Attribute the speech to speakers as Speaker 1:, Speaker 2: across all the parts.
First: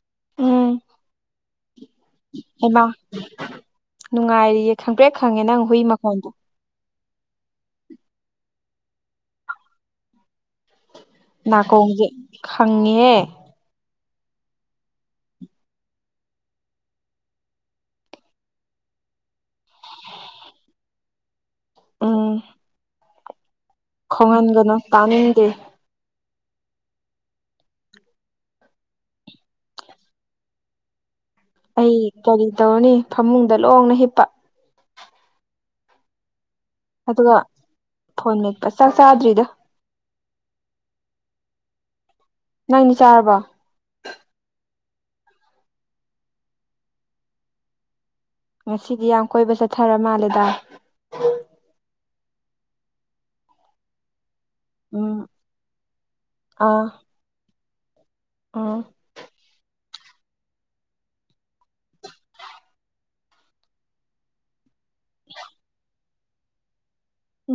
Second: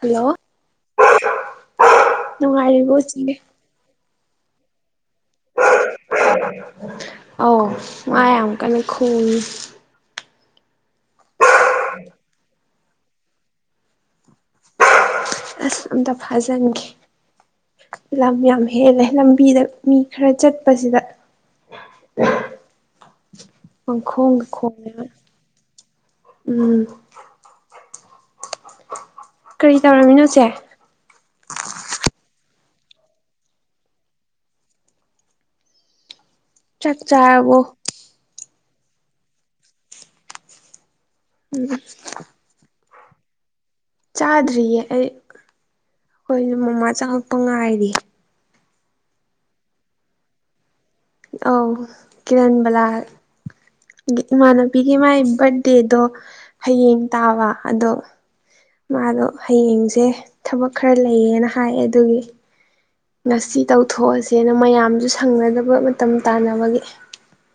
Speaker 1: Hello
Speaker 2: ꯎꯝ ꯍꯩꯃꯥ
Speaker 1: ꯅꯨꯡꯉꯥꯏꯔꯤꯕꯣ ꯆꯦ
Speaker 2: ꯅꯨꯡꯉꯥꯏꯔꯤꯌꯦ ꯈꯪꯄ꯭ꯔꯦꯛ ꯈꯪꯉꯦ ꯅꯪ ꯍꯨꯏ ꯃꯥꯈꯣꯟꯗꯣ
Speaker 1: ꯑ ꯃꯥꯏ ꯌꯥꯝꯅ ꯀꯪꯟꯅ ꯈꯣꯡꯏ
Speaker 2: ꯅꯥꯀꯣꯡꯁꯦ ꯈꯪꯉꯤꯍꯦ
Speaker 1: ꯑꯁ ꯑꯝꯇ ꯐꯥꯖꯟꯒꯦ ꯂꯝ ꯌꯥꯝ ꯍꯦꯜꯂꯦ ꯂꯝꯕꯤꯗ ꯃꯤ ꯈ꯭ꯔ ꯆꯠꯄꯥꯁꯤꯗ
Speaker 2: ꯎꯝ
Speaker 1: ꯃꯈꯈꯣꯡꯗ
Speaker 2: ꯈꯣꯡꯍꯟꯒꯅꯨ
Speaker 1: ꯈꯣꯡꯅ
Speaker 2: ꯇꯥꯅꯤꯡꯗꯦ
Speaker 1: ꯎꯝ ꯀꯔꯤ ꯇꯧꯔꯝꯃꯤꯅꯣꯁꯦ
Speaker 2: ꯑꯩ ꯀꯔꯤ ꯇꯧꯔꯅꯤ ꯐꯃꯨꯡꯗ ꯂꯣꯡꯅ ꯍꯤꯞꯄ
Speaker 1: ꯆꯥꯛ
Speaker 2: ꯑꯗꯨꯒ
Speaker 1: ꯆꯥꯔꯕꯣ
Speaker 2: ꯐꯣꯟ ꯃꯠꯄ ꯆꯥꯛ ꯆꯥꯗ꯭ꯔꯤꯗ
Speaker 1: ꯎꯝ
Speaker 2: ꯅꯪꯗꯤ ꯆꯥꯔꯕꯣ
Speaker 1: ꯆꯥꯗ꯭ꯔꯤꯌꯦ ꯑꯩ ꯑꯩꯈꯣꯏꯁꯨ ꯃꯃꯥ ꯆꯪꯉꯛꯄ ꯉꯥꯏꯔꯤ
Speaker 2: ꯉꯁꯤꯗꯤ ꯌꯥꯝ ꯀꯣꯏꯕ ꯆꯠꯊꯔ ꯃꯥꯜꯂꯦꯗ
Speaker 1: ꯑꯧ ꯀꯤꯔꯟꯕꯥꯂꯥ ꯏꯃꯥꯟꯅꯄꯤꯒꯤ
Speaker 2: ꯎꯝ
Speaker 1: ꯃꯥꯏ ꯕꯥꯔꯗꯦꯗꯣ ꯍꯌꯦꯡ ꯇꯥꯕ ꯑꯗꯣ
Speaker 2: ꯑꯣꯥ
Speaker 1: ꯃꯥꯗꯣ ꯍꯌꯦꯡꯖꯦ ꯊꯕꯛ ꯈꯔ ꯂꯩꯌꯦꯅ ꯍꯥꯏꯌꯦ ꯑꯗꯨꯒꯤ ꯉꯁꯤ ꯇꯧꯊꯣꯛꯑꯁꯦꯅ ꯃꯌꯥꯝꯁꯨ ꯁꯪꯅꯗꯕ ꯃꯇꯝ ꯇꯥꯟꯅꯕꯒꯤ
Speaker 2: ꯎ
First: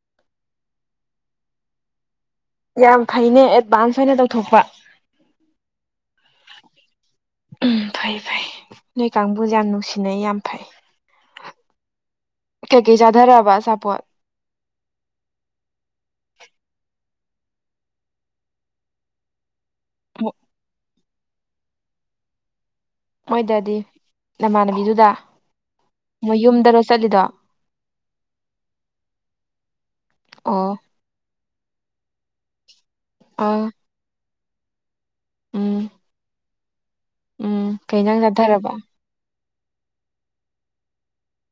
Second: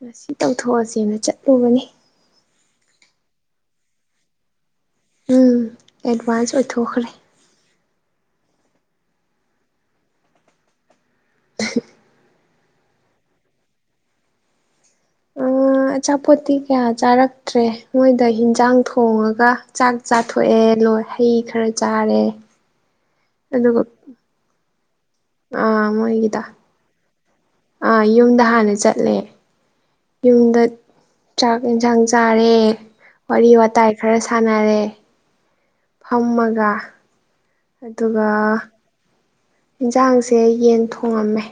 Speaker 1: ꯉꯥꯁꯤ ꯇꯧꯊꯣꯛꯑꯁꯦꯅ ꯆꯠꯂꯨꯕꯅꯦ
Speaker 2: ꯌꯥꯝ ꯐꯩꯅꯦ ꯑꯦꯗꯚꯥꯟꯁ ꯑꯣꯏꯅ ꯇꯧꯊꯣꯛꯄ
Speaker 1: ꯎꯝ ꯑꯦꯗꯚꯥꯟꯁ ꯑꯣꯏꯊꯣꯛꯈ꯭ꯔꯦ
Speaker 2: ꯎꯝ ꯐꯩ ꯐꯩ ꯅꯣꯏ ꯀꯥꯡꯕꯨ ꯌꯥꯝ ꯅꯨꯡꯁꯤꯅꯩ ꯌꯥꯝ ꯐꯩ
Speaker 1: [unintelligible]
Speaker 2: ꯀꯩꯀꯩ ꯆꯥꯗꯔꯑꯕ ꯑꯆꯥꯄꯣꯠ
Speaker 1: ꯑꯆꯥꯄꯣꯠꯇꯤ ꯀꯌꯥ ꯆꯥꯔꯛꯇ꯭ꯔꯦ ꯃꯣꯏꯗ ꯍꯟꯖꯥꯡ ꯊꯣꯡꯉꯒ ꯆꯥꯛ ꯆꯥꯊꯣꯛꯑꯦ ꯂꯣꯏ ꯍꯩ ꯈꯔ ꯆꯥꯔꯦ
Speaker 2: ꯃꯣꯏꯗꯥꯗꯤ
Speaker 1: ꯑꯗꯨꯒ
Speaker 2: ꯅꯃꯥꯟꯅꯕꯤꯗꯨꯗ ꯃꯣꯏ
Speaker 1: ꯃꯣꯏꯒꯤꯗ
Speaker 2: ꯌꯨꯝꯗꯥꯔꯣ ꯆꯠꯂꯤꯗꯣ
Speaker 1: ꯌꯨꯝꯗ ꯍꯥꯟꯅ ꯆꯠꯂꯦ ꯌꯨꯝꯗ
Speaker 2: ꯑꯣ
Speaker 1: ꯆꯥꯛ ꯌꯦꯟꯁꯥꯡ ꯆꯥꯔꯦ ꯋꯥꯔꯤ
Speaker 2: ꯑꯥ
Speaker 1: ꯋꯥꯇꯥꯏ ꯈꯔ ꯁꯥꯟꯅꯔꯦ
Speaker 2: ꯎꯝ
Speaker 1: ꯐꯝꯃꯒ
Speaker 2: ꯎꯝ ꯀꯩ ꯏꯟꯖꯥꯡ
Speaker 1: ꯑꯗꯨꯒ
Speaker 2: ꯆꯥꯊꯔꯕ
Speaker 1: ꯌꯦꯟꯁꯥꯡꯁꯦ ꯌꯦꯟ ꯊꯣꯡꯉꯝꯃꯦ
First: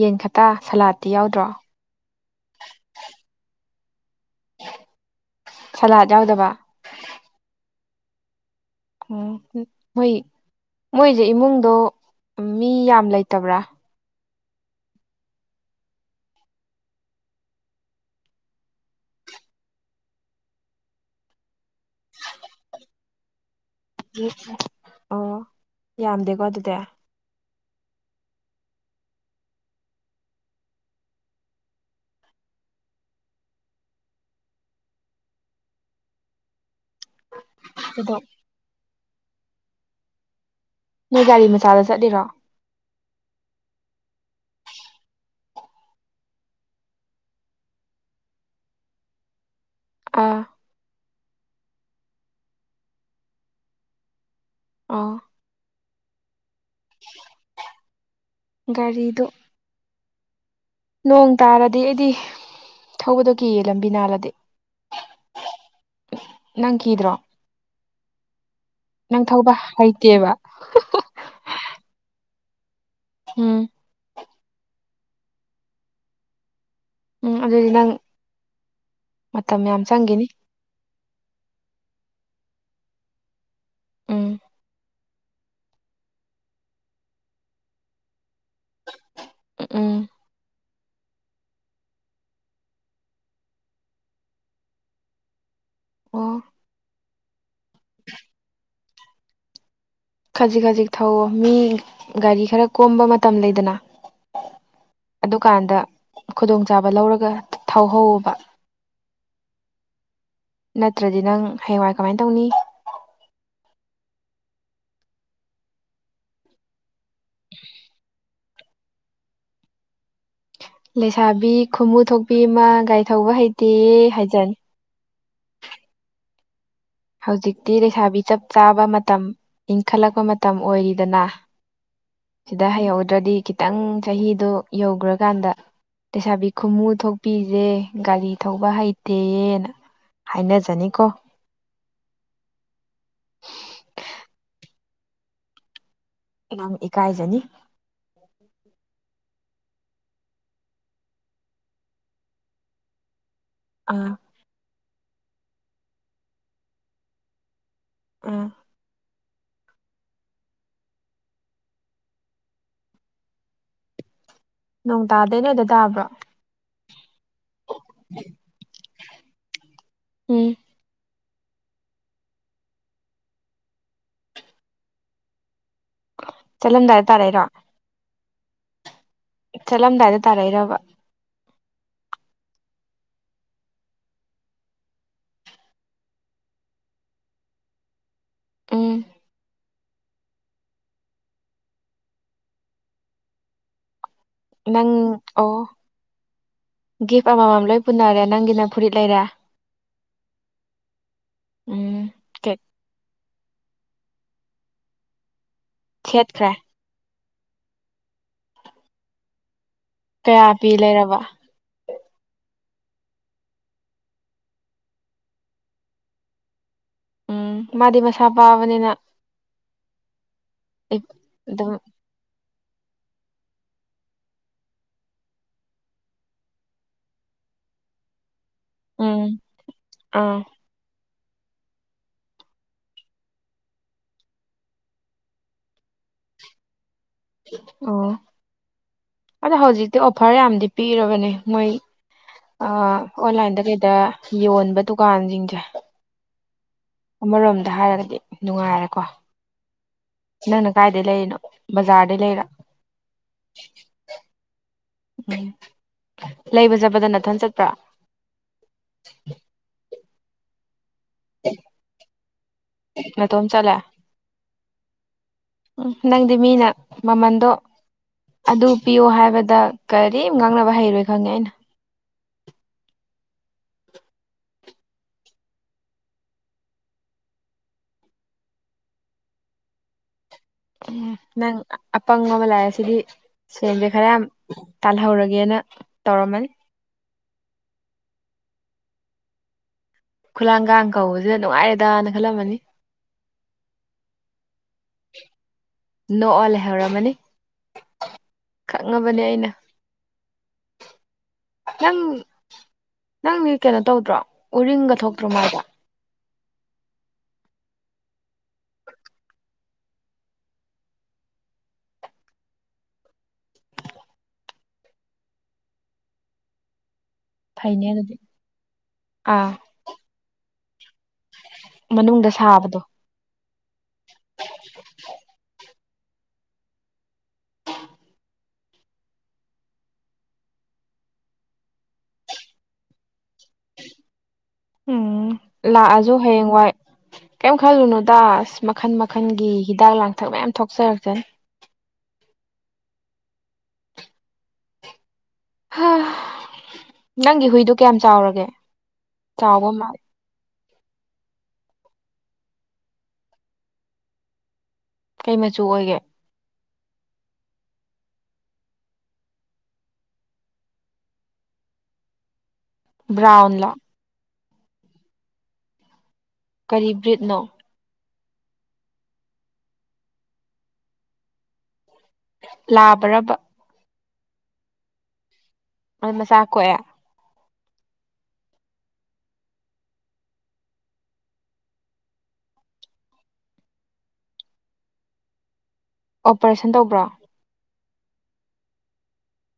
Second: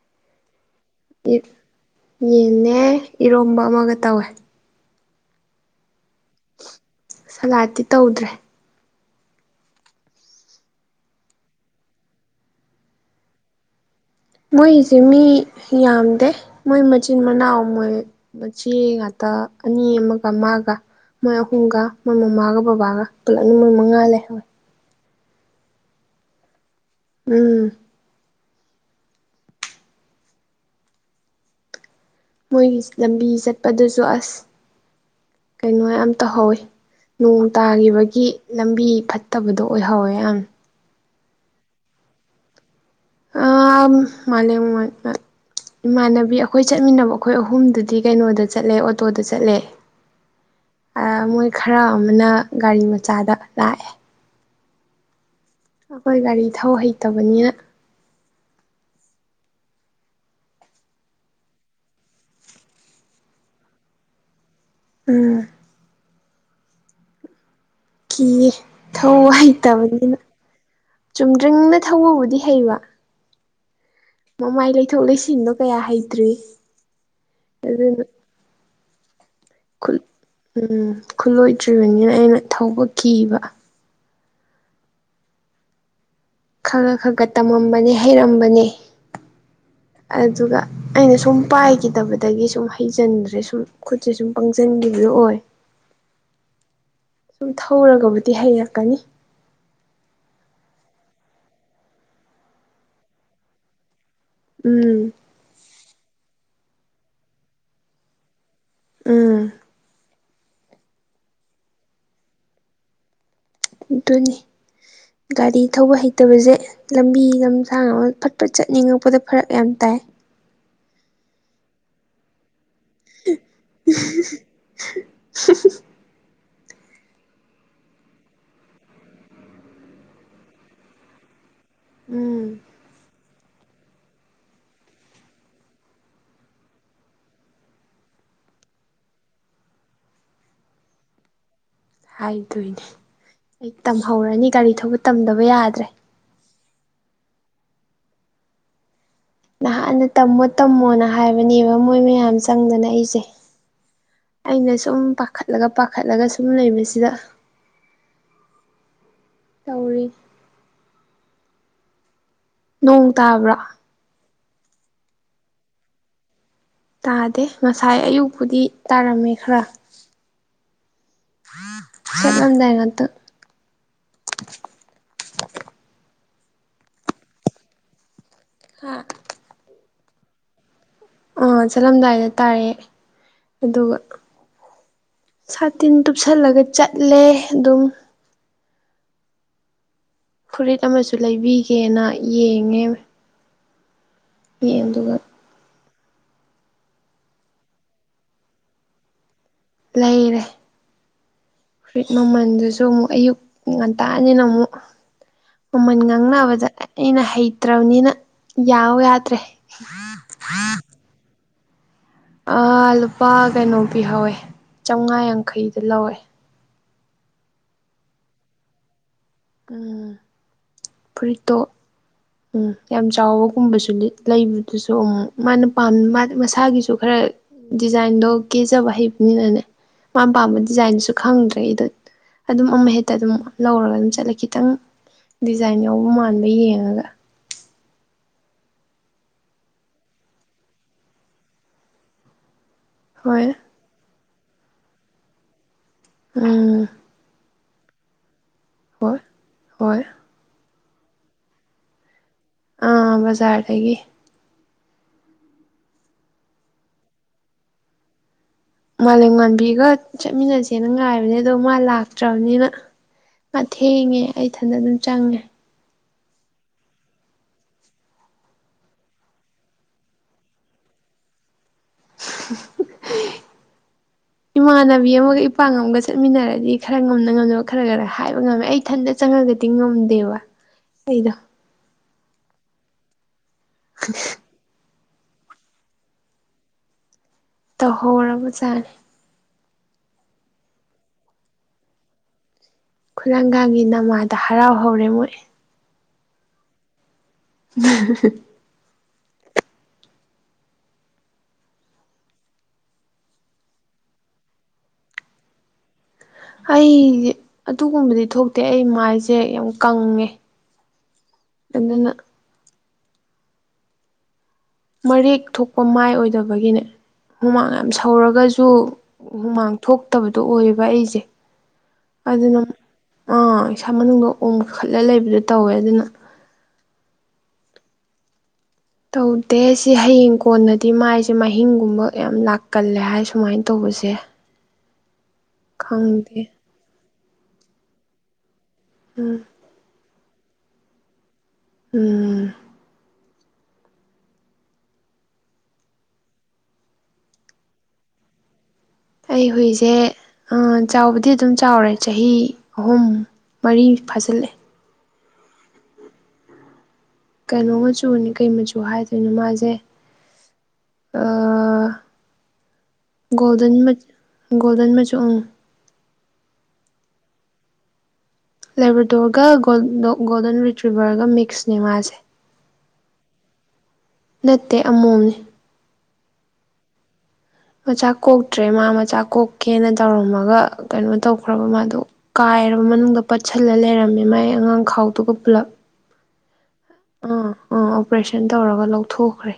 Speaker 2: ꯌꯦꯟꯈꯥꯠꯇ ꯁꯂꯥꯠ
Speaker 1: ꯌꯦꯟꯅꯦ ꯏꯔꯣꯝꯕ ꯑꯃꯒ ꯇꯧꯋꯦ
Speaker 2: ꯁꯣꯂꯥꯠ [unintelligible] ꯌꯥꯎꯗꯕ
Speaker 1: ꯁꯥꯂꯥꯠꯇꯤ ꯇꯧꯗ꯭ꯔꯦ
Speaker 2: ꯎ ꯃꯣꯏ ꯃꯣꯏꯁꯦ ꯏꯃꯨꯡꯗꯣ ꯃꯤ ꯌꯥꯝ ꯂꯩꯇꯕ꯭ꯔꯥ
Speaker 1: ꯃꯣꯏꯖꯦ ꯃꯤ ꯌꯥꯝꯗꯦ ꯃꯣꯏ ꯃꯥꯆꯤꯟ ꯃꯅꯥꯎ ꯃꯣꯏ ꯃꯆꯦ ꯉꯥꯛꯇ ꯑꯅꯤ ꯑꯃꯒ ꯃꯥꯒ ꯃꯣꯏ ꯑꯍꯨꯝꯒ ꯃꯣꯏ ꯃꯃꯥꯒ ꯕꯕꯥꯒ ꯄꯨꯜꯂꯛꯢ ꯃꫭꯏ ꯃꯉꯥ ꯂꯩꯍꯧꯋꯦ
Speaker 2: ꯑꯣ ꯌꯥꯝꯗꯦꯀꯣ ꯑꯗꯨꯗꯤ
Speaker 1: ꯎꯝ ꯃꯣꯏꯒꯤ ꯂꯝꯕꯤ ꯆꯠꯄꯗꯨꯁꯨ ꯑꯁ ꯀꯩꯅꯣ ꯌꯥꯝ ꯇꯧꯍꯧꯋꯤ ꯅꯣꯡ
Speaker 2: ꯑꯗꯣ
Speaker 1: ꯇꯥꯈꯤꯕꯒꯤ ꯂꯝꯕꯤ ꯐꯠꯇꯕꯥꯗꯣ ꯑꯣꯏꯍꯧꯋꯦ ꯌꯥꯝ
Speaker 2: ꯅꯣꯏ ꯒꯥꯔꯤ ꯃꯆꯥꯗ ꯆꯠꯂꯤꯔꯣ
Speaker 1: ꯑ ꯃꯥꯂꯦꯝ ꯏꯃꯥꯟꯅꯕꯤ ꯑꯩꯈꯣꯏ ꯆꯠꯃꯤꯟꯅꯕ ꯑꯩꯈꯣꯏ ꯑꯍꯨꯝꯗꯨꯗꯤ ꯀꯩꯅꯣꯗ ꯆꯠꯂꯦ ꯑꯣꯇꯣꯗ ꯆꯠꯂꯦ
Speaker 2: ꯑꯥ
Speaker 1: ꯃꯣꯏ ꯈꯔ ꯑꯃꯅ ꯒꯥꯔꯤ ꯃꯆꯥꯗ ꯂꯥꯛꯑꯦ
Speaker 2: ꯑꯥ
Speaker 1: ꯑꯩꯈꯣꯏ ꯒꯥꯔꯤ ꯊꯧ ꯍꯩꯇꯕꯅꯤꯅ
Speaker 2: ꯒꯥꯔꯤꯗꯨ ꯅꯣꯡ ꯇꯥꯔꯗꯤ ꯑꯩꯗꯤ ꯊꯧꯕꯗꯣ ꯀꯤ ꯌꯦꯜꯂꯝꯕꯤ ꯅꯥꯜꯂꯗꯤ
Speaker 1: ꯎꯝ
Speaker 2: ꯑꯦ ꯅꯪ ꯀꯤꯗ꯭ꯔꯣ
Speaker 1: ꯀꯤꯌꯦ
Speaker 2: ꯅꯪ
Speaker 1: ꯊꯧꯕ ꯍꯩꯇꯕꯅꯤꯅ
Speaker 2: ꯍꯩꯇꯦꯕ
Speaker 1: ꯆꯨꯝꯗ꯭ꯔꯤꯡꯅ ꯊꯧꯕꯕꯨꯗꯤ ꯍꯩꯕ
Speaker 2: ꯎꯝ
Speaker 1: ꯃꯃꯥꯏ ꯂꯩꯊꯣꯛ ꯂꯩꯁꯤꯟꯕꯣ ꯀꯌꯥ ꯍꯩꯇ꯭ꯔꯤ
Speaker 2: ꯎꯝ ꯑꯗꯨꯗꯤ ꯅꯪ
Speaker 1: ꯑꯗꯨꯅ
Speaker 2: ꯃꯇꯝ ꯌꯥꯝ ꯆꯪꯒꯤꯅꯤ
Speaker 1: ꯎꯝ ꯈꯨꯠꯂꯣꯏꯗ꯭ꯔꯤꯕꯥꯅꯤꯅ ꯑꯩꯅ ꯊꯧꯕ ꯀꯤꯕ
Speaker 2: ꯎꯝ
Speaker 1: ꯈꯔ ꯈ ꯒ ꯇꯝꯃꯝꯕꯅꯦ ꯍꯩꯔꯝꯕꯅꯦ
Speaker 2: ꯎꯝ
Speaker 1: ꯑꯗꯨꯒ ꯑꯩꯅ ꯁꯨꯝ ꯄꯥꯏꯈꯤꯗꯕꯗꯒꯤ ꯁꯨꯝ ꯍꯩꯖꯤꯟꯗ꯭ꯔꯦ ꯁꯨꯝ ꯈꯨꯠꯁꯦ ꯁꯨꯝ ꯄꯪꯁꯤꯟꯈꯤꯕ ꯑꯣꯏ
Speaker 2: ꯑꯣ
Speaker 1: ꯁꯨꯝ ꯊꯧꯔꯒꯥꯕꯨꯗꯤ ꯍꯩꯔꯛꯀꯅꯤ
Speaker 2: ꯈꯖꯤꯛ ꯈꯖꯤꯛ ꯊꯧꯑꯣ ꯃꯤ ꯒꯥꯔꯤ ꯈꯔ ꯀꯣꯝꯕ ꯃꯇꯝ ꯂꯩꯗꯅ
Speaker 1: ꯎꯝ
Speaker 2: ꯑꯗꯨꯀꯥꯟꯗ ꯈꯨꯗꯣꯡꯆꯥꯥꯕ ꯂꯧꯔꯒ ꯊꯧꯍꯧꯕ
Speaker 1: ꯎꯝ
Speaker 2: ꯅꯠꯇ꯭ꯔꯗꯤ ꯅꯪ ꯍꯥꯌꯦꯡꯋꯥꯏ ꯀꯃꯥꯏ ꯇꯧꯅꯤ
Speaker 1: ꯑꯗꯨꯅꯤ ꯒꯥꯔꯤ ꯊꯧꯕ ꯍꯩꯇꯕꯁꯦ ꯂꯝꯕꯤ ꯂꯝꯁꯥꯡ ꯑꯃ ꯐꯠ ꯐꯠ ꯆꯠꯅꯤꯡꯉꯛꯄꯗ ꯐꯔꯛ ꯌꯥꯝ ꯇꯥꯏ
Speaker 2: ꯂꯩꯁꯥꯕꯤ ꯈꯨꯃꯨ ꯊꯣꯛꯄꯤ ꯑꯃ ꯒꯥꯔꯤ ꯊꯧꯕ ꯍꯩꯇꯦꯌꯦ ꯍꯥꯏꯖꯔꯅꯤ
Speaker 1: [inaudible]
Speaker 2: ꯍꯧꯖꯤꯛꯇꯤ ꯂꯩꯁꯥꯕꯤ ꯆꯞ ꯆꯥꯕ ꯃꯇꯝ ꯏꯟꯈꯠꯂꯛꯄ ꯃꯇꯝ ꯑꯣꯏꯔꯤꯗꯅ
Speaker 1: ꯎꯝ
Speaker 2: ꯁꯤꯗ ꯍꯩꯍꯧꯗ꯭ꯔꯗꯤ ꯈꯤꯇꯪ ꯆꯍꯤꯗꯣ ꯌꯧꯈ꯭ꯔꯀꯥꯟꯗ ꯂꯩꯁꯥꯕꯤ ꯈꯨꯃꯨ ꯊꯣꯛꯄꯤꯖꯦ ꯒꯥꯔꯤ ꯊꯧꯕ ꯍꯩꯇꯦꯌꯦꯅ ꯍꯥꯏꯅꯖꯅꯤꯀꯣ
Speaker 1: ꯍꯥꯏꯗꯣꯏꯅꯦ ꯑꯩ ꯇꯝꯍꯧꯔꯅꯤ ꯒꯥꯔꯤ ꯊꯧꯕ ꯇꯝꯗꯕ ꯌꯥꯗ꯭ꯔꯦ
Speaker 2: ꯅꯪ ꯏꯀꯥꯏꯖꯅꯤ [unintelligible]
Speaker 1: ꯅꯍꯥꯟꯅ ꯇꯝꯃꯣ ꯇꯝꯃꯣꯅ ꯍꯥꯏꯕꯅꯦꯕ ꯃꯣꯏ ꯃꯌꯥꯝ ꯆꯪꯗꯅ ꯑꯩꯁꯦ
Speaker 2: ꯑꯥ
Speaker 1: ꯑꯩꯅ ꯁꯨꯝ ꯄꯥꯈꯠꯂꯒ ꯄꯥꯈꯠꯂꯒ ꯁꯨꯝ ꯂꯩꯕꯁꯤꯗ
Speaker 2: ꯎꯝ
Speaker 1: ꯇꯧꯔꯤ ꯅꯣꯡ ꯇꯕ꯭ꯔꯣ
Speaker 2: ꯅꯣꯡ ꯇꯥꯗ ꯅꯣꯏꯗ ꯇꯕ꯭ꯔꯣ
Speaker 1: ꯇꯥꯗꯦ ꯉꯁꯥꯏ ꯑꯌꯨꯛꯄꯨꯗꯤ ꯇꯥꯔꯝꯃꯦ ꯈꯔ
Speaker 2: ꯎꯝ
Speaker 1: ꯆꯝꯗꯒꯇ
Speaker 2: ꯆꯠꯂꯝꯗꯥꯏ ꯍꯥꯏꯇꯥꯔꯦꯔꯣ
Speaker 1: ꯍꯥ
Speaker 2: ꯆꯠꯂꯝꯗꯥꯏꯗ ꯇꯥꯔꯩꯔꯕ
Speaker 1: ꯑꯥ ꯆꯠꯂꯝꯗꯥꯏꯗ ꯇꯥꯔꯦ ꯑꯗꯨꯒ ꯁꯥ ꯇꯤꯟ ꯇꯨꯞꯁꯜꯂꯒ ꯆꯠꯂꯦ ꯑꯗꯨꯝ
Speaker 2: ꯎꯝ
Speaker 1: ꯐꯨꯔꯤꯠ ꯑꯃꯁꯨ ꯂꯩꯕꯤꯒꯦꯅ ꯌꯦꯡꯉꯦ
Speaker 2: ꯅꯪ
Speaker 1: ꯌꯦꯡꯗꯨꯒ
Speaker 2: ꯑꯣ ꯒꯤꯐ ꯑꯃꯃꯝ ꯂꯣꯏ ꯄꯨꯟꯅꯔꯦ ꯅꯪꯒꯤ ꯅꯪ ꯐꯨꯔꯤꯠ ꯂꯩꯔꯦ
Speaker 1: ꯂꯩꯔꯦ
Speaker 2: ꯎꯝ
Speaker 1: ꯐꯨꯔꯤꯠ
Speaker 2: ꯀꯦꯛ
Speaker 1: ꯃꯃꯜꯗꯨꯁꯨ ꯑꯃꯨꯛ ꯑꯌꯨꯛ ꯉꯟꯇꯥꯅꯤꯅ ꯑꯃꯨꯛ ꯃꯃꯟ
Speaker 2: ꯁꯦꯠꯈ꯭ꯔꯦ
Speaker 1: ꯉꯥꯡꯅꯕꯗ ꯑꯩꯅ ꯍꯩꯇ꯭ꯔꯕꯅꯤꯅ ꯌꯥꯎ ꯌꯥꯗ꯭ꯔꯦ
Speaker 2: ꯀꯌꯥ ꯄꯤ ꯂꯩꯔꯕ
Speaker 1: ꯂꯨꯄꯥ ꯀꯩꯅꯣ ꯄꯤꯍꯧꯋꯦ ꯆꯝꯃꯉꯥ ꯌꯥꯡꯈꯩꯗ ꯂꯧꯋꯦ
Speaker 2: ꯎꯝ ꯃꯥꯗꯤ ꯃꯁꯥ ꯄꯥꯕꯅꯤꯅ
Speaker 1: ꯎ ꯐ꯭ꯔꯤꯇꯣ
Speaker 2: ꯑꯗꯨꯝ
Speaker 1: ꯎꯝ ꯌꯥꯝ ꯆꯥꯎꯕꯒꯨꯝꯕꯁꯨ ꯂꯩꯕꯗꯨꯁꯨ ꯎꯝ ꯃꯥꯅꯝ ꯃꯁꯥꯒꯤꯁꯨ ꯈꯔ ꯗꯤꯖꯥꯏꯟꯗꯣ ꯀꯦꯖꯕ
Speaker 2: ꯎꯝ
Speaker 1: ꯍꯩꯕꯅꯤꯅꯅꯦ ꯃꯥꯅ
Speaker 2: ꯑꯥ
Speaker 1: ꯄꯥꯝꯕ ꯗꯤꯖꯥꯏꯟꯁꯨ ꯈꯪꯗ꯭ꯔꯦ ꯑꯩꯗꯣ ꯑꯗꯨꯝ ꯑꯃꯍꯦꯛꯇ ꯑꯗꯨꯝ ꯂꯧꯔꯒ ꯑꯗꯨꯝ ꯆꯠꯂꯀꯦ ꯈꯤꯇꯪ ꯗꯤꯖꯥꯏꯟ ꯌꯥꯎꯕ ꯃꯥꯟꯕ ꯌꯦꯡꯉꯒ
Speaker 2: ꯑꯣ ꯑꯗꯣ ꯍꯧꯖꯤꯛꯇꯤ ꯑꯣꯐꯔ ꯌꯥꯝꯗꯤ ꯄꯤꯔꯕꯅꯦ ꯃꯣꯏ
Speaker 1: ꯍꯣꯏ
Speaker 2: ꯑꯣꯟꯂꯥꯏꯟꯗ ꯀꯩꯗ ꯌꯣꯟꯕ ꯗꯨꯀꯥꯟꯁꯤꯡꯁꯦ
Speaker 1: ꯎꯝ
Speaker 2: ꯑꯃꯔꯣꯝꯗ ꯍꯥꯏꯔꯒꯗꯤ ꯅꯨꯡꯉꯥꯏꯔꯦꯀꯣ
Speaker 1: ꯍꯣꯏ ꯍꯣꯏ
Speaker 2: ꯅꯪꯅ ꯀꯥꯏꯗꯩ ꯂꯩꯔꯤꯅꯣ ꯕꯖꯥꯔꯗꯩ ꯂꯩꯔ
Speaker 1: ꯑꯥ ꯕꯖꯥꯔꯗꯒꯤ
Speaker 2: ꯎꯝ ꯂꯩꯕ ꯆꯠꯄꯗ ꯅꯊꯟ ꯆꯠꯄ꯭ꯔꯥ
Speaker 1: ꯃꯥꯂꯦꯝ ꯃꯥꯟꯕꯤꯒ ꯆꯠꯃꯤꯟꯅꯁꯦꯅ ꯉꯥꯏꯔ ꯑꯗꯣ ꯃꯥ ꯂꯥꯛꯇ꯭ꯔꯕꯅꯤꯅ
Speaker 2: ꯅꯇꯣꯝ
Speaker 1: ꯃꯥ
Speaker 2: ꯆꯠꯂꯦ
Speaker 1: ꯊꯦꯡꯉꯦ ꯑꯩ ꯏꯊꯟꯗ ꯑꯗꯨꯝ ꯆꯪꯉꯦ
Speaker 2: ꯎ ꯅꯪꯗꯤ ꯃꯤꯅ ꯃꯃꯟꯗꯣ ꯑꯗꯨ ꯄꯤꯌꯣ ꯍꯥꯏꯕꯗ ꯀꯔꯤꯝ ꯉꯥꯡꯅꯕ ꯍꯩꯔꯣꯏ ꯈꯪꯉꯦ ꯑꯩꯅ
Speaker 1: [unintelligible] ꯏꯃꯥꯟꯅꯕꯤ ꯑꯃꯒ ꯏꯄꯥꯛꯒ ꯑꯃꯒ ꯆꯠꯃꯤꯟꯅꯔꯗꯤ ꯈꯔ ꯉꯝꯅ ꯉꯝꯅꯕ ꯈꯔ ꯈꯔ ꯍꯥꯏꯕ ꯉꯝꯃꯦ ꯑꯩ ꯏꯊꯟꯇ ꯆꯪꯉꯒꯗꯤ ꯉꯝꯗꯦꯕ
Speaker 2: ꯎꯝ
Speaker 1: ꯑꯩꯗꯣ
Speaker 2: ꯅꯪ ꯑꯄꯪ ꯑꯃ ꯂꯥꯛꯑꯦ ꯁꯤꯗꯤ ꯁꯦꯟꯁꯦ ꯈꯔ ꯌꯥꯝ ꯇꯥꯜꯍꯧꯔꯒꯦꯅ ꯇꯧꯔꯝꯃꯅꯤ
Speaker 1: ꯇꯧꯍꯧꯔꯕꯖꯥꯠꯅꯤ
Speaker 2: ꯈꯨꯂꯥꯡꯒ ꯀꯧꯕꯁꯤꯗ ꯅꯨꯡꯉꯥꯏꯔꯦꯗꯅ ꯈꯜꯂꯝꯃꯅꯤ
Speaker 1: ꯈꯨꯔꯪꯒꯒꯤ ꯅꯃꯥꯗ ꯍꯔꯥꯎ ꯍꯧꯔꯦ ꯃꯣꯏ
Speaker 2: ꯅꯣ ꯑꯣꯜ ꯍꯦꯔꯥ ꯑꯃꯅꯤꯅꯤ
Speaker 1: ꯎꯝ
Speaker 2: ꯈꯪꯉꯕꯅꯦ ꯑꯩꯅ ꯅꯪ ꯅꯪꯗꯤ ꯀꯩꯅꯣ ꯇꯧꯗ꯭ꯔꯣ ꯎꯔꯤꯡꯒ ꯊꯣꯛꯇ꯭ꯔꯣ ꯃꯕꯣ
Speaker 1: ꯑꯩꯁꯦ ꯑꯗꯨꯒꯨꯝꯕꯗꯤ ꯊꯣꯛꯇꯦ ꯑꯩ ꯃꯥꯏꯁꯦ ꯌꯥꯝ ꯀꯪꯉꯦ ꯑꯗꯨꯅ ꯃꯔꯦꯛ ꯊꯣꯛꯄ ꯃꯥꯏ ꯑꯣꯏꯗꯕꯒꯤꯅꯦ ꯍꯨꯃꯥꯡ
Speaker 2: ꯐꯩꯅꯦ
Speaker 1: ꯌꯥꯝ
Speaker 2: ꯑꯗꯨꯗꯤ
Speaker 1: ꯁꯧꯔꯒꯁꯨ
Speaker 2: ꯑꯥ
Speaker 1: ꯍꯨꯃꯥꯡ ꯊꯣꯛꯇꯕꯗꯣ ꯑꯣꯏꯌꯦꯕ ꯑꯩꯁꯦ
Speaker 2: ꯃꯅꯨꯡꯗ
Speaker 1: ꯑꯗꯨꯅ
Speaker 2: ꯁꯥꯕꯗꯣ
Speaker 1: ꯑꯥ ꯏꯁꯥ ꯃꯅꯨꯡꯗ ꯑꯣꯝꯈꯠꯂ ꯂꯩꯕꯗꯣ ꯇꯧꯋꯦ ꯑꯗꯨꯅ
Speaker 2: [unintelligible]
Speaker 1: ꯇꯧꯗꯦ ꯁꯤ ꯍꯌꯦꯡ ꯀꯣꯟꯅꯗꯤ ꯃꯥꯏꯁꯦ ꯃꯍꯤꯡꯒꯨꯝꯕ ꯌꯥꯝ ꯂꯥꯛꯀꯜꯂꯦ ꯍꯥꯏ ꯁꯨꯃꯥꯏꯅ ꯇꯧꯕꯁꯦ
Speaker 2: ꯎꯝ ꯂꯥꯛꯑꯁꯨ
Speaker 1: ꯈꯪꯗꯦ
Speaker 2: ꯍꯌꯦꯡꯋꯥꯏ ꯀꯩꯝ ꯈꯜꯂꯨꯅꯨꯇ ꯃꯈꯟ
Speaker 1: ꯎꯝ
Speaker 2: ꯃꯈꯟꯒꯤ ꯍꯤꯗꯥꯛ ꯂꯥꯡꯊꯛ ꯃꯌꯥꯝ ꯊꯣꯛꯆꯔꯛꯆꯅꯤ
Speaker 1: ꯎꯝ
Speaker 2: ꯅꯪꯒꯤ ꯍꯨꯏꯗꯨꯣ ꯀꯌꯥꯝ ꯆꯥꯎꯔꯒꯦ
Speaker 1: ꯑꯩ
Speaker 2: ꯆꯥꯎꯕ
Speaker 1: ꯍꯨꯏꯁꯦ
Speaker 2: ꯃꯥꯜꯂꯦ
Speaker 1: ꯆꯥꯎꯕꯗꯤ ꯑꯗꯨꯝ ꯆꯥꯎꯔꯦ ꯆꯍꯤ ꯑꯍꯨꯝ ꯃꯔꯤ ꯐꯥꯖꯤꯜꯂꯑꯦ
Speaker 2: ꯀꯩ ꯃꯆꯨ ꯑꯣꯏꯒꯦ
Speaker 1: ꯀꯩꯅꯣ ꯃꯆꯨꯅꯤ ꯀꯩ ꯃꯆꯨ ꯍꯥꯏꯗꯣꯏꯅꯣ ꯃꯥꯁꯦ
Speaker 2: ꯕ꯭ꯔꯥꯎꯟꯂꯣ
Speaker 1: ꯒꯣꯜꯗꯟ ꯒꯣꯜꯗꯟ ꯃꯆꯨ ꯎꯝ
Speaker 2: ꯀꯔꯤꯔꯤꯕ ꯕ꯭ꯔꯤꯠꯅꯣ
Speaker 1: ꯂꯦꯕꯦꯇꯣꯔꯒ ꯒꯣꯜꯗꯟ ꯔꯤꯇ꯭ꯔꯤꯕꯔꯒ ꯃꯤꯛꯁꯅꯦ ꯃꯥꯁꯦ
Speaker 2: ꯂꯥꯕꯔꯕ
Speaker 1: ꯅꯠꯇꯦ ꯑꯃꯣꯝꯅꯤ
Speaker 2: ꯑꯗꯨꯗꯤ ꯃꯆꯥ ꯀꯣꯛꯌꯦ
Speaker 1: ꯃꯆꯥ ꯀꯣꯛꯇ꯭ꯔꯦ ꯃꯥ ꯃꯆꯥ ꯀꯣꯛꯀꯦꯅ ꯇꯧꯔꯝꯃꯒ ꯀꯩꯅꯣ ꯇꯧꯈ꯭ꯔꯕ ꯃꯥꯗꯣ ꯀꯥꯏꯔꯕ ꯃꯅꯨꯡꯗ ꯄꯠꯁꯤꯜꯂ ꯂꯩꯔꯝꯃꯦ ꯃꯥꯏ ꯑꯉꯥꯡ ꯈꯥꯎꯗꯨꯒ ꯄꯨꯂꯞ
Speaker 2: ꯑꯣꯄꯔꯦꯁꯟ ꯇꯧꯕ꯭ꯔꯣ
Speaker 1: ꯎꯝ ꯎꯝ ꯑꯣꯄꯔꯦꯁꯟ ꯇꯧꯔꯒ ꯂꯧꯊꯣꯛꯈ꯭ꯔꯦ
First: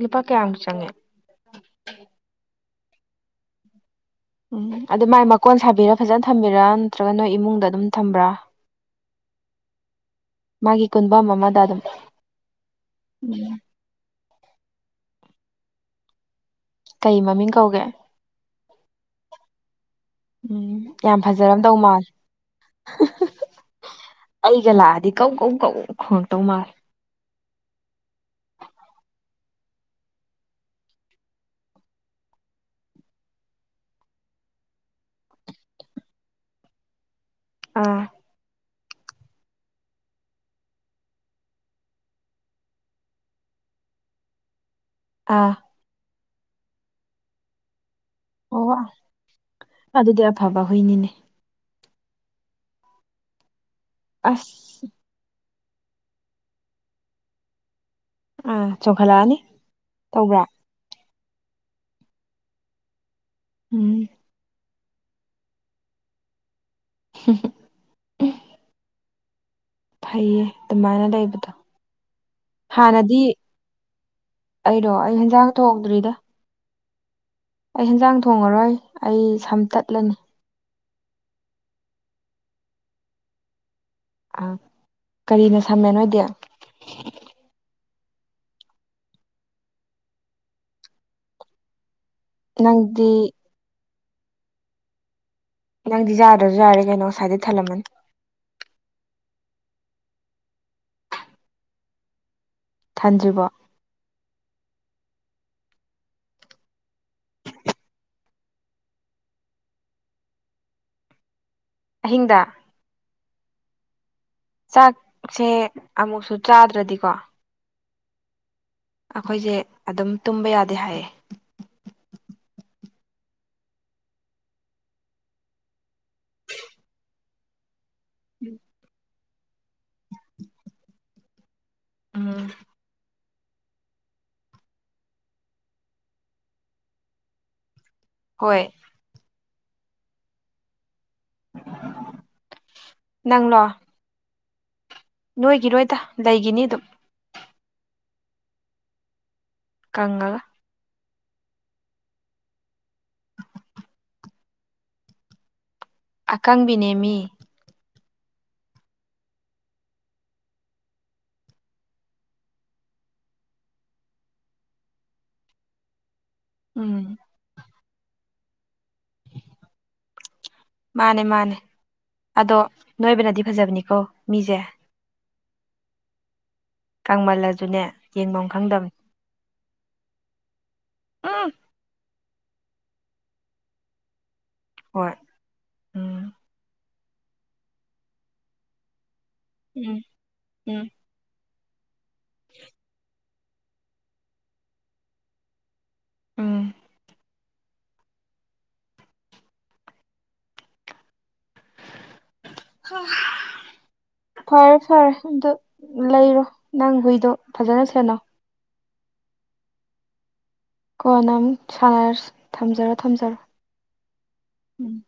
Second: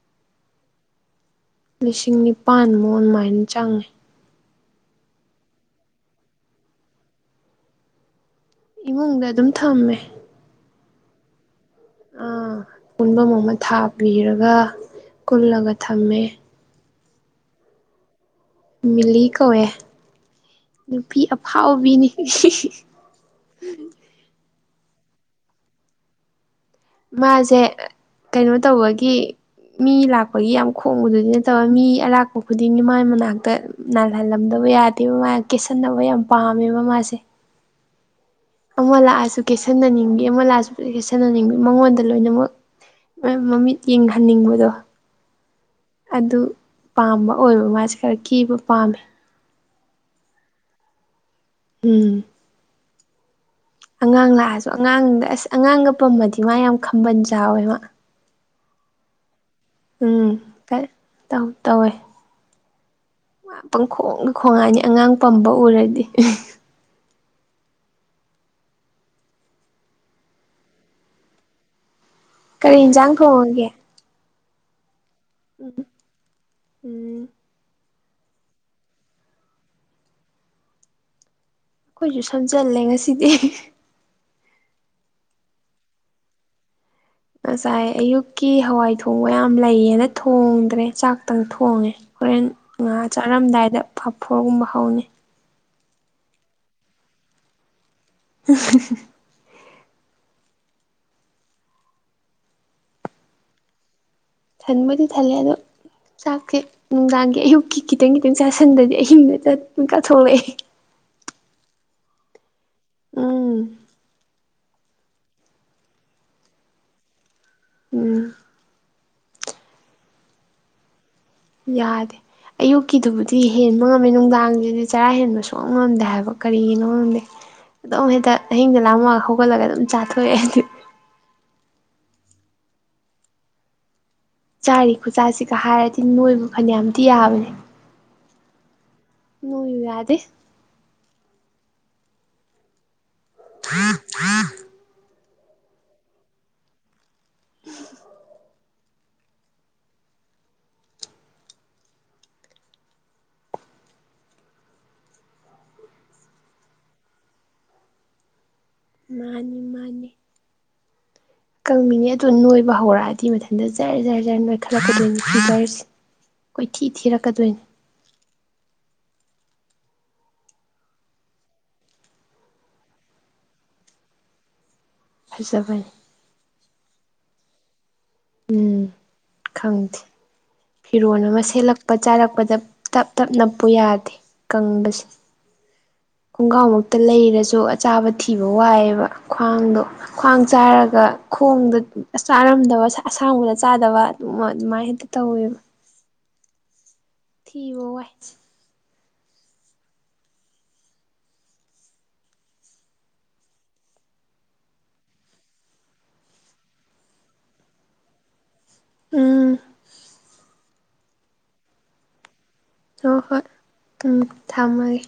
Speaker 2: ꯂꯨꯄꯥ ꯀꯩꯌꯥ ꯃꯨꯛ ꯆꯪꯉꯤ
Speaker 1: ꯂꯤꯁꯤꯡ ꯅꯤꯄꯥꯟ ꯃꯨꯛ ꯑꯗꯨꯃꯥꯏꯅ ꯆꯪꯉꯦ
Speaker 2: ꯎꯝ ꯑꯗꯨ ꯃꯥꯏ ꯃꯀꯣꯟ ꯁꯥꯕꯤꯔ ꯐꯖꯅ ꯊꯝꯕꯤꯔ ꯅꯠꯇ꯭ꯔꯒ ꯅꯣꯏ ꯏꯃꯨꯡꯗ ꯑꯗꯨꯝ ꯊꯝꯕ꯭ꯔꯥ
Speaker 1: ꯏꯃꯨꯡꯗ ꯑꯗꯨꯝ ꯊꯝꯃꯦ
Speaker 2: ꯃꯥꯒꯤ ꯀꯨꯟꯐꯝ ꯑꯃꯗ ꯑꯗꯨꯝ
Speaker 1: ꯀꯨꯟꯐꯝ ꯑꯃ
Speaker 2: ꯎꯝ
Speaker 1: ꯊꯥꯕꯤꯔꯒ ꯀꯨꯜꯂꯒ ꯊꯝꯃꯦ
Speaker 2: ꯀꯩ ꯃꯃꯤꯡ ꯀꯧꯒꯦ
Speaker 1: ꯃꯤꯂꯤ ꯒꯧꯋꯦ
Speaker 2: ꯎꯝ
Speaker 1: ꯅꯨꯄꯤ
Speaker 2: ꯌꯥꯝ ꯐꯖꯔꯝꯗꯧ
Speaker 1: ꯑꯐꯥꯎꯕꯤꯅꯤ
Speaker 2: ꯃꯥꯜꯂꯦ ꯑꯩꯒ ꯂꯥꯛꯑꯗꯤ ꯀꯧ ꯀꯧ ꯀꯧ ꯈꯣꯡꯉꯛꯇꯧ ꯃꯥꯜꯂꯦ
Speaker 1: ꯃꯥꯁꯦ ꯀꯩꯅꯣ ꯇꯧꯕꯒꯤ ꯃꯤ ꯂꯥꯛꯄꯒꯤ ꯌꯥꯝ ꯈꯣꯡꯕꯗꯨꯗꯤ ꯅꯠꯇꯕ ꯃꯤ ꯑꯔꯥꯛꯄ ꯈꯨꯗꯤꯡꯒꯤ ꯃꯥꯏ ꯃꯅꯥꯛꯇ ꯅꯥꯜꯍꯜꯂꯝꯗꯕ ꯌꯥꯗꯦꯕ ꯃꯥꯅ ꯀꯦꯠꯁꯟꯅꯕ ꯌꯥꯝ ꯄꯥꯝꯃꯦꯕ ꯃꯥꯁꯦ
Speaker 2: ꯑꯥ
Speaker 1: ꯑꯃ ꯂꯥꯛꯑꯁꯨ ꯀꯩꯁꯤꯟꯅꯅꯤꯡꯗꯦ ꯑꯃ ꯂꯥꯛꯑꯁꯨ ꯀꯩꯁꯤꯟꯅꯅꯤꯡꯗꯦ ꯃꯉꯣꯟꯗ ꯂꯣꯏꯅꯃꯛ ꯃꯥꯢ ꯃꯃꯤꯠ ꯌꯦꯡꯍꯟꯅꯤꯡꯕꯗꯣ
Speaker 2: ꯑꯥ꯫
Speaker 1: ꯑꯗꯨ ꯄꯥꯝꯕ ꯑꯣꯏꯕ ꯃꯥꯁꯦ ꯈꯔ ꯀꯦꯕ
Speaker 2: ꯑꯣ
Speaker 1: ꯄꯥꯝꯃꯦ꯫
Speaker 2: ꯑꯗꯨꯗꯤ ꯑꯐꯕ ꯍꯨꯏꯅꯤꯅꯦ
Speaker 1: ꯎꯝ꯫ ꯑꯉꯥꯡ
Speaker 2: ꯑꯁ
Speaker 1: ꯂꯥꯛꯑꯁꯨ ꯑꯉꯥꯡꯗ ꯑꯁ ꯑꯉꯥꯡꯒ ꯄꯝꯃꯗꯤ ꯃꯥ ꯌꯥꯝ ꯈꯝꯕꯜ ꯆꯥꯎꯋꯦ ꯃꯥ
Speaker 2: ꯑꯥ ꯆꯣꯛꯈꯠꯂꯛꯑꯅꯤ꯫
Speaker 1: ꯎꯝ ꯀ ꯇꯧ ꯇꯧꯋꯦ
Speaker 2: ꯎꯝ
Speaker 1: ꯄꯪꯈꯣꯡꯗ ꯈꯣꯡꯉꯅꯤ ꯑꯉꯥꯡ ꯄꯝꯕ ꯎꯔꯗꯤ꯫
Speaker 2: ꯁ ꯐꯩꯌꯦ ꯑꯗꯨꯃꯥꯏꯅ ꯂꯩꯕꯗꯣ
Speaker 1: ꯀꯔꯤ ꯌꯦꯟꯁꯥꯡ
Speaker 2: ꯍꯥꯟꯅꯗꯤ
Speaker 1: ꯊꯣꯡꯉꯒꯦ
Speaker 2: ꯑꯩꯩꯅꯣ ꯑꯩ ꯍꯟꯖꯥꯡ
Speaker 1: ꯎꯝ
Speaker 2: ꯊꯣꯡꯗ꯭ꯔꯤꯗ
Speaker 1: ꯎꯝ
Speaker 2: ꯑꯩ ꯍꯦꯟꯖꯥꯡ ꯊꯣꯡꯉꯔꯣꯏ ꯑꯩ ꯁꯝꯇꯠꯂꯅꯤ
Speaker 1: ꯑꯩꯈꯣꯏꯁꯨ ꯁꯝꯖꯜꯂꯦ ꯉꯁꯤꯗꯤ
Speaker 2: ꯑ ꯀꯔꯤꯅ ꯁꯝꯃꯦ ꯅꯣꯏꯗꯤ꯫
Speaker 1: ꯉꯁꯥꯏ ꯑꯌꯨꯛꯀꯤ ꯍꯋꯥꯏ ꯊꯣꯡꯕ ꯌꯥꯝ ꯂꯩꯌꯦꯅ ꯊꯣꯡꯗ꯭ꯔꯦ ꯆꯥꯛꯇꯪ ꯊꯣꯡꯉꯦ ꯍꯣꯔꯦꯟ ꯉꯥ
Speaker 2: ꯅꯪꯗꯤ
Speaker 1: ꯆꯥꯔꯝꯗꯥꯏꯗ ꯐꯐꯣꯔꯒꯨꯝꯕ ꯍꯧꯅꯤ
Speaker 2: ꯅꯪꯗꯤ ꯌꯥꯗ꯭ꯔꯁꯨ ꯌꯥꯔꯦ ꯀꯩꯅꯣ ꯉꯁꯥꯏꯗꯩ ꯊꯜꯂꯝꯃꯅꯤ
Speaker 1: ꯎ
Speaker 2: ꯊꯥꯟꯗꯔꯤꯕꯣ
Speaker 1: ꯊꯟꯕꯨꯗꯤ ꯊꯜꯂꯦ ꯑꯗꯣ ꯆꯥꯛꯁꯦ ꯅꯨꯡꯗꯥꯡꯒꯤ ꯑꯌꯨꯛꯀꯤ ꯈꯤꯇꯪ ꯈꯤꯇꯪ ꯆꯥꯁꯤꯟꯗꯗꯤ ꯑꯍꯤꯡꯗ ꯃꯤꯀꯥꯞ ꯊꯣꯛꯂꯛꯏ
Speaker 2: ꯑꯍꯤꯡꯗ꯫
Speaker 1: ꯎꯝ
Speaker 2: ꯆꯥꯛꯁꯦ ꯑꯃꯨꯛꯁꯨ ꯆꯥꯗ꯭ꯔꯗꯤꯀꯣ
Speaker 1: ꯎꯝ
Speaker 2: ꯑꯩꯈꯣꯏꯁꯦ ꯑꯗꯨꯝ ꯇꯨꯝꯕ ꯌꯥꯗꯦ ꯍꯥꯏꯌꯦ
Speaker 1: ꯌꯥꯗꯦ ꯑꯌꯨꯛꯀꯤꯗꯨꯕꯨꯗꯤ ꯍꯦꯟꯕ ꯉꯝꯃꯦ ꯅꯨꯡꯗꯥꯡꯁꯤꯗꯤ ꯆꯔꯥ ꯍꯦꯟꯕ ꯁꯨꯡꯉꯝ ꯉꯝꯗꯦ ꯍꯥꯏꯕ ꯀꯔꯤꯒꯤꯅꯣ ꯈꯪꯗꯦ ꯑꯗꯨꯝ ꯍꯦꯛꯇ ꯑꯍꯤꯡꯗ ꯂꯥꯡꯃꯑꯒ ꯍꯧꯒꯠꯂꯒ ꯑꯗꯨꯝ ꯆꯥꯊꯣꯛꯑꯦ ꯑꯩꯗꯤ
Speaker 2: ꯎꯝ꯫
Speaker 1: ꯆꯥꯔꯤ ꯈꯨꯆꯥꯁꯤꯒ ꯍꯥꯏꯔꯗꯤ ꯅꯣꯏꯕ ꯐꯅꯌꯥꯝꯗꯤ ꯌꯥꯕꯅꯦ꯫
Speaker 2: ꯍꯣꯏ
Speaker 1: ꯅꯣꯏꯨ ꯌꯥꯗꯦ
Speaker 2: ꯅꯪꯂꯂꯣ ꯅꯣꯏꯒꯤꯔꯣꯏꯗ ꯂꯩꯈꯤꯅꯤ ꯑꯗꯨꯝ꯫
Speaker 1: ꯎ
Speaker 2: ꯀꯪꯒꯥ ꯑꯀꯥꯡꯕꯤꯅꯦꯃꯤ
Speaker 1: ꯃꯥꯅꯤ ꯃꯥꯅꯤ ꯀꯪꯃꯤꯅꯦ ꯑꯗꯨ ꯅꯣꯏꯕ ꯍꯧꯔꯛꯑꯗꯤ ꯃꯊꯟꯇ ꯖꯔ ꯖꯔ ꯖꯔ ꯅꯣꯏꯈꯜꯂꯛꯄꯗꯖꯔꯁꯦ ꯀꯣꯏꯊꯤ
Speaker 2: ꯎꯝ
Speaker 1: ꯊꯤꯔꯛꯀꯗꯣꯏꯅꯦ꯫ [inaudible]
Speaker 2: ꯃꯥꯅꯦ ꯃꯥꯅꯦ ꯑꯗꯣ ꯅꯣꯏꯕꯅꯗꯤ ꯐꯖꯕꯅꯤꯀꯣ ꯃꯤꯁꯦ꯫
Speaker 1: ꯍꯥꯏꯖꯕꯩ꯫
Speaker 2: ꯀꯪꯃꯜꯂꯖꯨꯅꯦ꯫
Speaker 1: ꯎꯝ ꯈꯪꯗꯦ ꯐꯤꯔꯣꯜ ꯑꯃ ꯁꯦꯠꯂꯛꯄ ꯆꯥꯔꯛꯄꯗ ꯇꯞ ꯇꯞ ꯅꯞꯄꯨ ꯌꯥꯗꯦ ꯀꯪꯕꯁꯤ
Speaker 2: ꯍꯣꯏ ꯎꯝ
Speaker 1: ꯈꯣꯡꯒ꯭ꯔꯥꯎꯃꯨꯛꯇ ꯂꯩꯔꯁꯨ ꯑꯆꯥꯕ ꯊꯤꯕ ꯋꯥꯏꯑꯦꯕ ꯈ꯭ꯋꯥꯡꯗꯣ
Speaker 2: ꯎꯝ
Speaker 1: ꯈ꯭ꯋꯥꯡ
Speaker 2: ꯎꯝ
Speaker 1: ꯆꯥꯔꯒ ꯈꯣꯡꯗ ꯆꯥꯔꯝꯗꯕ ꯑꯁꯥꯡꯕꯗ꯫ ꯆꯥꯗꯕ ꯑꯗꯨ ꯑꯗꯨꯃꯥꯏꯅ ꯍꯦꯛꯇ ꯇꯧꯋꯦꯕ꯫
Speaker 2: ꯎꯝ
Speaker 1: ꯊꯕꯏ
Speaker 2: ꯍ ꯐꯔꯦ ꯐꯔꯦ ꯑꯗꯨ ꯂꯩꯔꯣ ꯅꯪ ꯍꯨꯏꯗꯣ ꯐꯖꯅ ꯁꯦꯟꯅꯣ
Speaker 1: ꯑꯥ
Speaker 2: ꯀꯣ ꯅꯪ ꯁꯥꯟꯅꯔꯁꯤ ꯊꯝꯖꯔꯣ
Speaker 1: ꯍꯣꯏ
Speaker 2: ꯊꯝꯖꯔꯣ
Speaker 1: ꯍꯣꯏ ꯎꯝ
Speaker 2: ꯎꯝ
Speaker 1: ꯊꯝꯃꯒꯦ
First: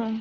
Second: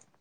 Speaker 2: ꯎꯝ꯫